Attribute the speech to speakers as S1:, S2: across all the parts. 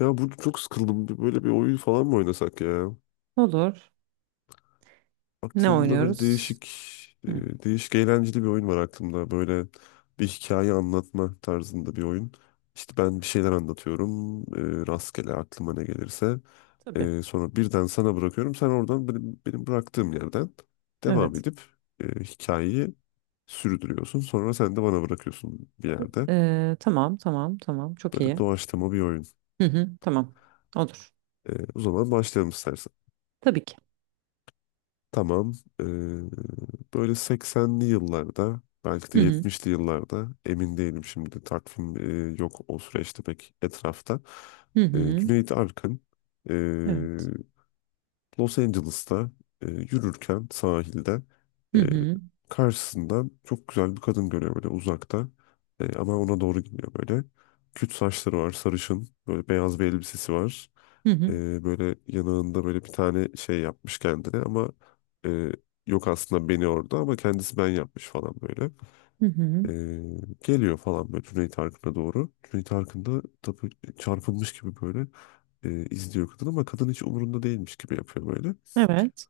S1: Ya burada çok sıkıldım. Böyle bir oyun falan mı oynasak ya?
S2: Olur. Ne
S1: Aklımda böyle
S2: oynuyoruz?
S1: değişik,
S2: Hı,
S1: e, değişik eğlenceli bir oyun var aklımda. Böyle bir hikaye anlatma tarzında bir oyun. İşte ben bir şeyler anlatıyorum. Rastgele aklıma ne gelirse.
S2: tabii.
S1: Sonra birden sana bırakıyorum. Sen oradan benim bıraktığım yerden devam
S2: Evet.
S1: edip hikayeyi sürdürüyorsun. Sonra sen de bana bırakıyorsun bir yerde.
S2: Tamam, tamam, tamam. Çok
S1: Böyle
S2: iyi.
S1: doğaçlama bir oyun.
S2: Hı hı, tamam. Olur.
S1: O zaman başlayalım istersen.
S2: Tabii ki.
S1: Tamam. Ee, böyle 80'li yıllarda belki de
S2: Hı hı,
S1: 70'li yıllarda emin değilim şimdi takvim yok o süreçte pek etrafta.
S2: hı
S1: Ee,
S2: hı.
S1: Cüneyt Arkın e,
S2: Evet.
S1: Los Angeles'ta yürürken sahilde
S2: Hı
S1: e,
S2: hı,
S1: karşısından çok güzel bir kadın görüyor böyle uzakta. Ama ona doğru gidiyor böyle. Küt saçları var sarışın böyle beyaz bir elbisesi var
S2: hı hı,
S1: böyle yanağında böyle bir tane şey yapmış kendine ama e, yok aslında beni orada ama kendisi ben yapmış falan böyle.
S2: hı hı.
S1: E, geliyor falan böyle Cüneyt Arkın'a doğru. Cüneyt Arkın da tabii çarpılmış gibi böyle izliyor kadın ama kadın hiç umurunda değilmiş gibi yapıyor böyle.
S2: Evet.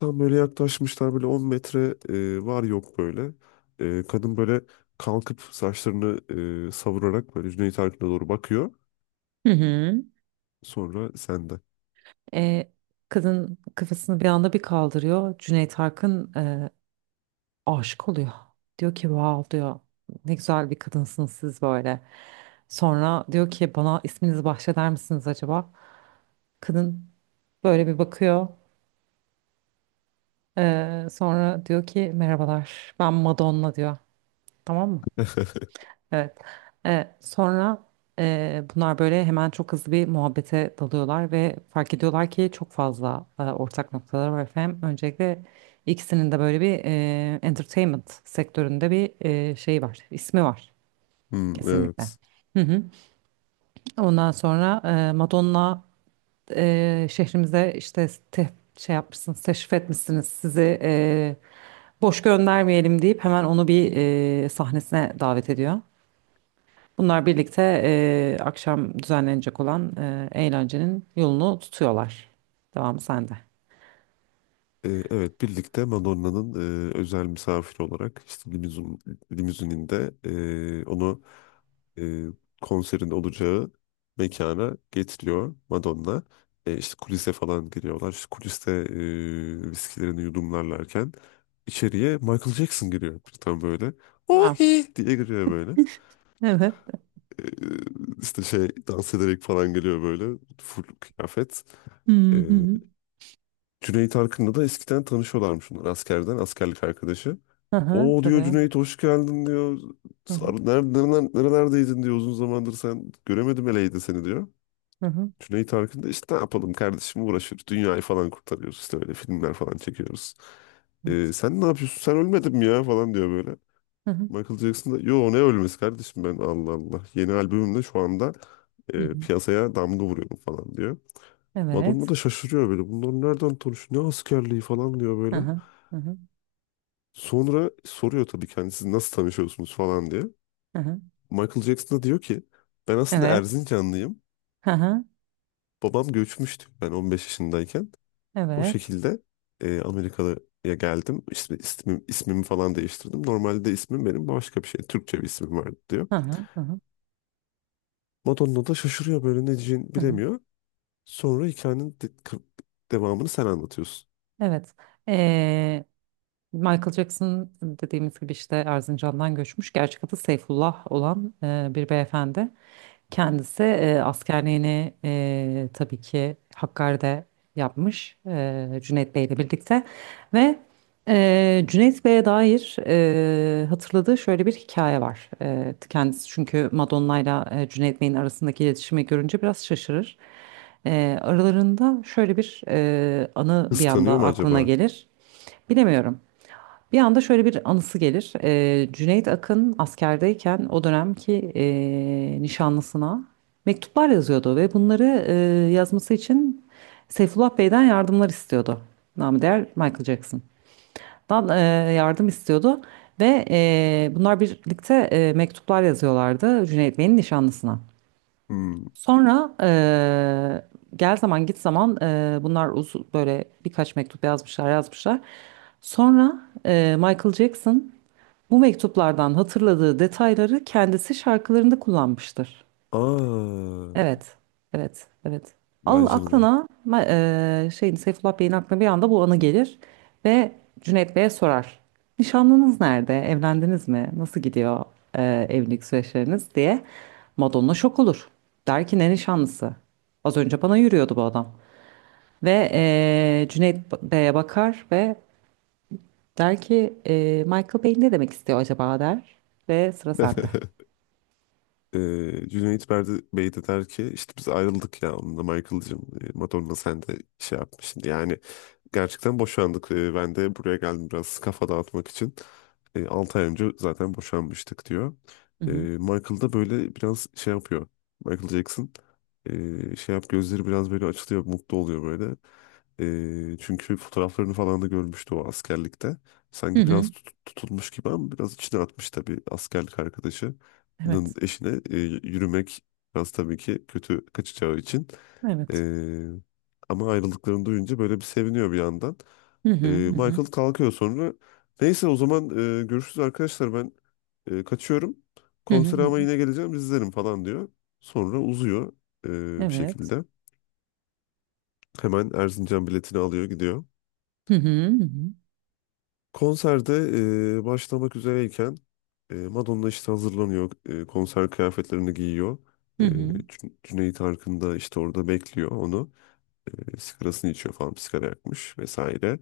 S1: Tam böyle yaklaşmışlar böyle 10 metre var yok böyle. Kadın böyle kalkıp saçlarını savurarak böyle Cüneyt Arkın'a doğru bakıyor.
S2: Hı hı.
S1: Sonra sende.
S2: Ee, Kadın kafasını bir anda bir kaldırıyor. Cüneyt Arkın aşık oluyor. Diyor ki, wow diyor. Ne güzel bir kadınsınız siz böyle. Sonra diyor ki bana isminizi bahşeder misiniz acaba? Kadın böyle bir bakıyor. Sonra diyor ki merhabalar, ben Madonna diyor. Tamam mı? Evet. Sonra bunlar böyle hemen çok hızlı bir muhabbete dalıyorlar ve fark ediyorlar ki çok fazla ortak noktalar var efendim. Öncelikle ikisinin de böyle bir entertainment sektöründe bir şey var, ismi var
S1: Hmm,
S2: kesinlikle.
S1: evet.
S2: Hı hı. Ondan sonra Madonna şehrimize işte şey yapmışsınız, teşrif etmişsiniz, sizi boş göndermeyelim deyip hemen onu bir sahnesine davet ediyor. Bunlar birlikte akşam düzenlenecek olan eğlencenin yolunu tutuyorlar. Devamı sende.
S1: Evet birlikte Madonna'nın özel misafiri olarak işte limuzininde onu e, konserin olacağı mekana getiriyor Madonna. E, işte kulise falan giriyorlar. İşte kuliste viskilerini yudumlarlarken içeriye Michael Jackson giriyor. Tam böyle
S2: Wow.
S1: ohi diye giriyor böyle.
S2: Evet.
S1: E, işte şey dans ederek falan geliyor böyle full kıyafet.
S2: Hı
S1: E,
S2: hı.
S1: Cüneyt Arkın'la da eskiden tanışıyorlarmış bunlar askerden, askerlik arkadaşı.
S2: Hı hı, hı,
S1: O diyor
S2: tabii.
S1: Cüneyt hoş geldin diyor.
S2: Hı hı.
S1: Nerelerdeydin diyor uzun zamandır sen göremedim eleydi seni diyor.
S2: Hı hı.
S1: Cüneyt Arkın da işte ne yapalım kardeşim uğraşıyoruz. Dünyayı falan kurtarıyoruz işte öyle filmler falan çekiyoruz. Sen ne yapıyorsun sen ölmedin mi ya falan diyor böyle. Michael Jackson da yo ne ölmesi kardeşim ben Allah Allah. Yeni albümümle şu anda piyasaya damga vuruyorum falan diyor. Madonna
S2: Evet.
S1: da şaşırıyor böyle bunlar nereden tanışıyor ne askerliği falan diyor
S2: Hı
S1: böyle.
S2: hı. Hı hı. Evet.
S1: Sonra soruyor tabii kendisi nasıl tanışıyorsunuz falan diye.
S2: Hı hı. Hı hı. Hı hı.
S1: Michael Jackson da diyor ki ben aslında
S2: Evet.
S1: Erzincanlıyım.
S2: Hı hı.
S1: Babam göçmüştü ben 15 yaşındayken. O
S2: Evet.
S1: şekilde Amerika'ya geldim. İsmi, ismim, ismimi falan değiştirdim. Normalde ismim benim başka bir şey. Türkçe bir ismim vardı diyor.
S2: Hı hı. Hı hı.
S1: Madonna da şaşırıyor böyle ne diyeceğini
S2: Hı hı.
S1: bilemiyor. Sonra hikayenin devamını sen anlatıyorsun.
S2: Evet. Ee, Michael Jackson dediğimiz gibi işte Erzincan'dan göçmüş. Gerçek adı Seyfullah olan bir beyefendi. Kendisi askerliğini tabii ki Hakkari'de yapmış Cüneyt Bey ile birlikte. Ve Cüneyt Bey'e dair hatırladığı şöyle bir hikaye var. Kendisi çünkü Madonna ile Cüneyt Bey'in arasındaki iletişimi görünce biraz şaşırır. Aralarında şöyle bir anı bir
S1: Kıskanıyor
S2: anda
S1: mu
S2: aklına
S1: acaba?
S2: gelir. Bilemiyorum. Bir anda şöyle bir anısı gelir. Cüneyt Akın askerdeyken o dönemki nişanlısına mektuplar yazıyordu ve bunları yazması için Seyfullah Bey'den yardımlar istiyordu. Namı değer Michael Jackson'dan e, yardım istiyordu ve bunlar birlikte mektuplar yazıyorlardı Cüneyt Bey'in nişanlısına.
S1: Hmm.
S2: Sonra gel zaman git zaman bunlar böyle birkaç mektup yazmışlar. Sonra Michael Jackson bu mektuplardan hatırladığı detayları kendisi şarkılarında kullanmıştır.
S1: Aa,
S2: Evet, evet, evet. Al
S1: vay canına.
S2: aklına ma- şeyin, Seyfullah Bey'in aklına bir anda bu anı gelir ve Cüneyt Bey'e sorar. Nişanlınız nerede? Evlendiniz mi? Nasıl gidiyor evlilik süreçleriniz diye. Madonna şok olur. Der ki ne nişanlısı? Az önce bana yürüyordu bu adam. Ve Cüneyt Bey'e bakar ve der ki Michael Bey ne demek istiyor acaba der. Ve sıra sende.
S1: Cüneyt Berdi Bey de der ki işte biz ayrıldık ya onunla Michael'cığım, Madonna sen de şey yapmışsın yani gerçekten boşandık. Ben de buraya geldim biraz kafa dağıtmak için. Altı ay önce zaten boşanmıştık diyor.
S2: Hı
S1: Ee,
S2: hı.
S1: Michael da böyle biraz şey yapıyor. Michael Jackson şey yap gözleri biraz böyle açılıyor mutlu oluyor böyle. Çünkü fotoğraflarını falan da görmüştü o askerlikte
S2: Hı
S1: sanki
S2: hı.
S1: biraz tutulmuş gibi ama biraz içine atmış tabii askerlik arkadaşı. Nın
S2: Evet.
S1: eşine yürümek biraz tabii ki kötü kaçacağı için. E,
S2: Evet.
S1: ama ayrıldıklarını duyunca böyle bir seviniyor bir yandan.
S2: Hı hı.
S1: E,
S2: Hı hı.
S1: Michael kalkıyor sonra. Neyse o zaman görüşürüz arkadaşlar ben kaçıyorum.
S2: Hı hı.
S1: Konsere
S2: Hı hı.
S1: ama yine geleceğim izlerim falan diyor. Sonra uzuyor bir
S2: Evet.
S1: şekilde. Hemen Erzincan biletini alıyor gidiyor.
S2: Hı hı.
S1: Konserde başlamak üzereyken Madonna işte hazırlanıyor. Konser kıyafetlerini giyiyor.
S2: Hı
S1: E,
S2: hı.
S1: Cü- Cüneyt Arkın da işte orada bekliyor onu. Sigarasını içiyor falan. Bir sigara yakmış vesaire.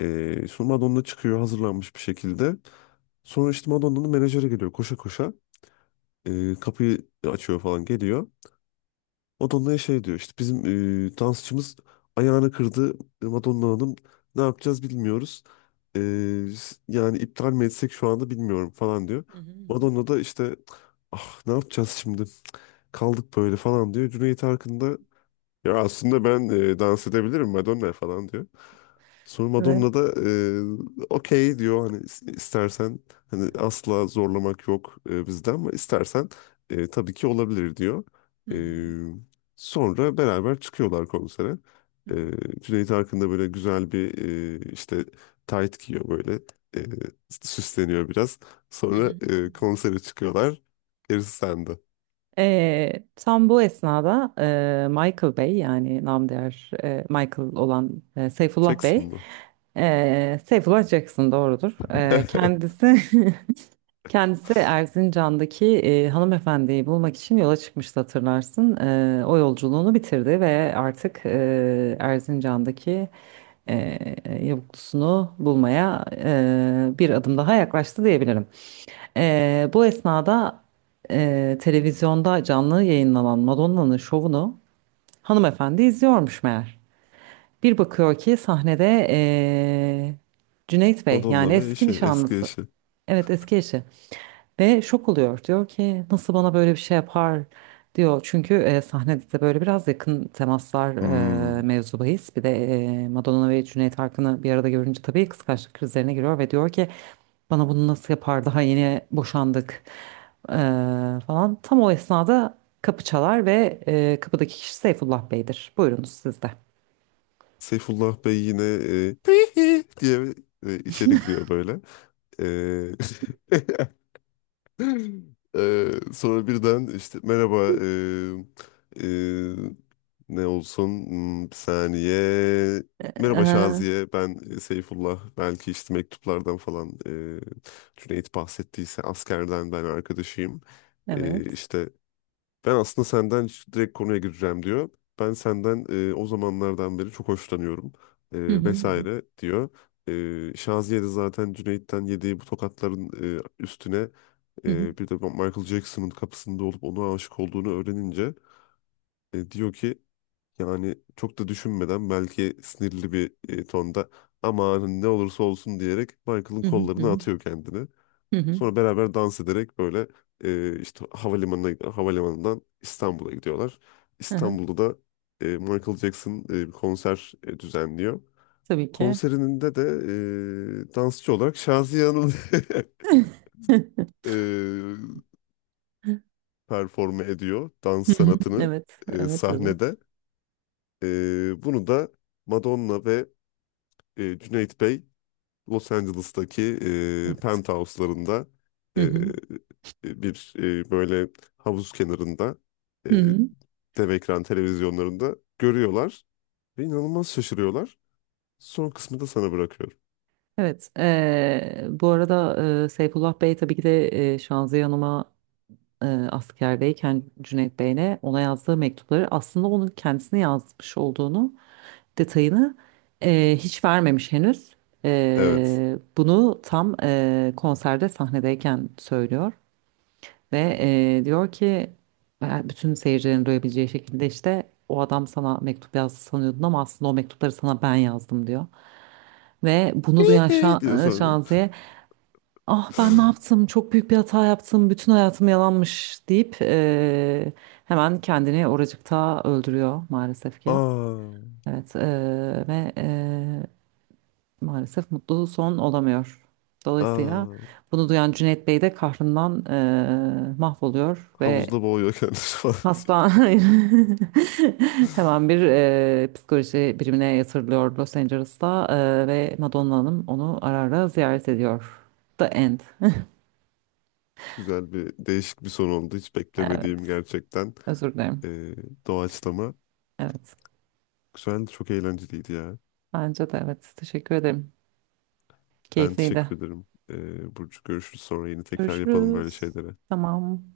S1: Sonra Madonna çıkıyor hazırlanmış bir şekilde. Sonra işte Madonna'nın menajeri geliyor koşa koşa. Kapıyı açıyor falan geliyor. Madonna'ya şey diyor işte bizim dansçımız ayağını kırdı. Madonna Hanım ne yapacağız bilmiyoruz. E, yani iptal mi etsek şu anda bilmiyorum falan diyor.
S2: Hı hı. Hı hı.
S1: Madonna da işte ah ne yapacağız şimdi kaldık böyle falan diyor. Cüneyt Arkın da ya aslında ben dans edebilirim Madonna falan diyor. Sonra Madonna
S2: Evet.
S1: da okey diyor hani istersen hani asla zorlamak yok bizden ama istersen tabii ki olabilir diyor.
S2: Hı,
S1: E,
S2: evet.
S1: sonra beraber çıkıyorlar konsere.
S2: Hı. Hı hı.
S1: E, Cüneyt Arkın da böyle güzel bir işte tayt giyiyor böyle e, süsleniyor biraz.
S2: Hı hı.
S1: Sonra
S2: Hı.
S1: konsere çıkıyorlar. Gerisi sende.
S2: Tam bu esnada Michael Bey, yani namdiğer Michael olan Seyfullah
S1: Çeksin
S2: Bey,
S1: mi?
S2: Seyfullah Jackson doğrudur. Kendisi kendisi Erzincan'daki hanımefendiyi bulmak için yola çıkmıştı, hatırlarsın. O yolculuğunu bitirdi ve artık Erzincan'daki e, yavuklusunu bulmaya bir adım daha yaklaştı diyebilirim. Bu esnada televizyonda canlı yayınlanan Madonna'nın şovunu hanımefendi izliyormuş meğer. Bir bakıyor ki sahnede Cüneyt Bey, yani
S1: Madonna ve
S2: eski
S1: eşi eski
S2: nişanlısı.
S1: eşi.
S2: Evet, eski eşi. Ve şok oluyor. Diyor ki nasıl bana böyle bir şey yapar diyor. Çünkü sahnede de böyle biraz yakın temaslar
S1: Hmm.
S2: mevzu bahis. Bir de Madonna ve Cüneyt Arkın'ı bir arada görünce tabii kıskançlık krizlerine giriyor ve diyor ki bana bunu nasıl yapar, daha yeni boşandık e, falan. Tam o esnada kapı çalar ve kapıdaki kişi Seyfullah Bey'dir. Buyurunuz siz de.
S1: Seyfullah Bey yine "Hihi" diye içeri giriyor böyle. E, sonra birden işte merhaba, e, e, ne olsun. Hmm, bir saniye. Merhaba
S2: Ee,
S1: Şaziye, ben Seyfullah, belki işte mektuplardan falan Cüneyt bahsettiyse askerden ben arkadaşıyım. E,
S2: evet.
S1: işte ben aslında senden direkt konuya gireceğim diyor. Ben senden o zamanlardan beri çok hoşlanıyorum
S2: Hı hı, hı
S1: vesaire diyor. Şaziye de zaten Cüneyt'ten yediği bu tokatların üstüne
S2: hı, hı
S1: bir de Michael Jackson'ın kapısında olup ona aşık olduğunu öğrenince diyor ki yani çok da düşünmeden belki sinirli bir tonda aman ne olursa olsun diyerek Michael'ın
S2: hı,
S1: kollarına
S2: hı
S1: atıyor kendini.
S2: hı, hı hı.
S1: Sonra beraber dans ederek böyle işte havalimanından İstanbul'a gidiyorlar.
S2: Aha.
S1: İstanbul'da da Michael Jackson bir konser düzenliyor.
S2: Tabii ki.
S1: Konserinde de dansçı olarak Şaziye Hanım e, performe ediyor dans
S2: Hı hı.
S1: sanatını
S2: Evet, evet, evet,
S1: sahnede. E, bunu da Madonna ve Cüneyt Bey Los Angeles'taki
S2: evet.
S1: penthouse'larında
S2: Hı
S1: e,
S2: hı.
S1: bir böyle havuz kenarında e,
S2: Hı hı.
S1: dev ekran televizyonlarında görüyorlar ve inanılmaz şaşırıyorlar. Son kısmı da sana bırakıyorum.
S2: Evet. Bu arada Seyfullah Bey tabii ki de Şanziye Hanım'a askerdeyken Cüneyt Bey'ine ona yazdığı mektupları aslında onun kendisine yazmış olduğunu, detayını hiç vermemiş henüz.
S1: Evet.
S2: Bunu tam konserde sahnedeyken söylüyor. Ve diyor ki bütün seyircilerin duyabileceği şekilde işte o adam sana mektup yazdı sanıyordun, ama aslında o mektupları sana ben yazdım diyor. Ve bunu duyan
S1: diyor sonra.
S2: Şaziye, ah ben ne yaptım, çok büyük bir hata yaptım, bütün hayatım yalanmış deyip hemen kendini oracıkta öldürüyor maalesef ki.
S1: Aa,
S2: Evet, ve maalesef mutlu son olamıyor. Dolayısıyla
S1: aa,
S2: bunu duyan Cüneyt Bey de kahrından mahvoluyor ve
S1: havuzda boğuyor kendisi falan diyor.
S2: hasta hayır. Hemen bir psikoloji birimine yatırılıyor Los Angeles'ta, ve Madonna Hanım onu ara ara ziyaret ediyor. The End.
S1: Güzel bir değişik bir son oldu. Hiç beklemediğim
S2: Evet.
S1: gerçekten
S2: Özür dilerim.
S1: e, doğaçlama.
S2: Evet.
S1: Güzeldi, çok eğlenceliydi ya.
S2: Bence de evet. Teşekkür ederim.
S1: Ben
S2: Keyifliydi.
S1: teşekkür ederim. Burcu görüşürüz sonra yine tekrar yapalım böyle
S2: Görüşürüz.
S1: şeyleri.
S2: Tamam.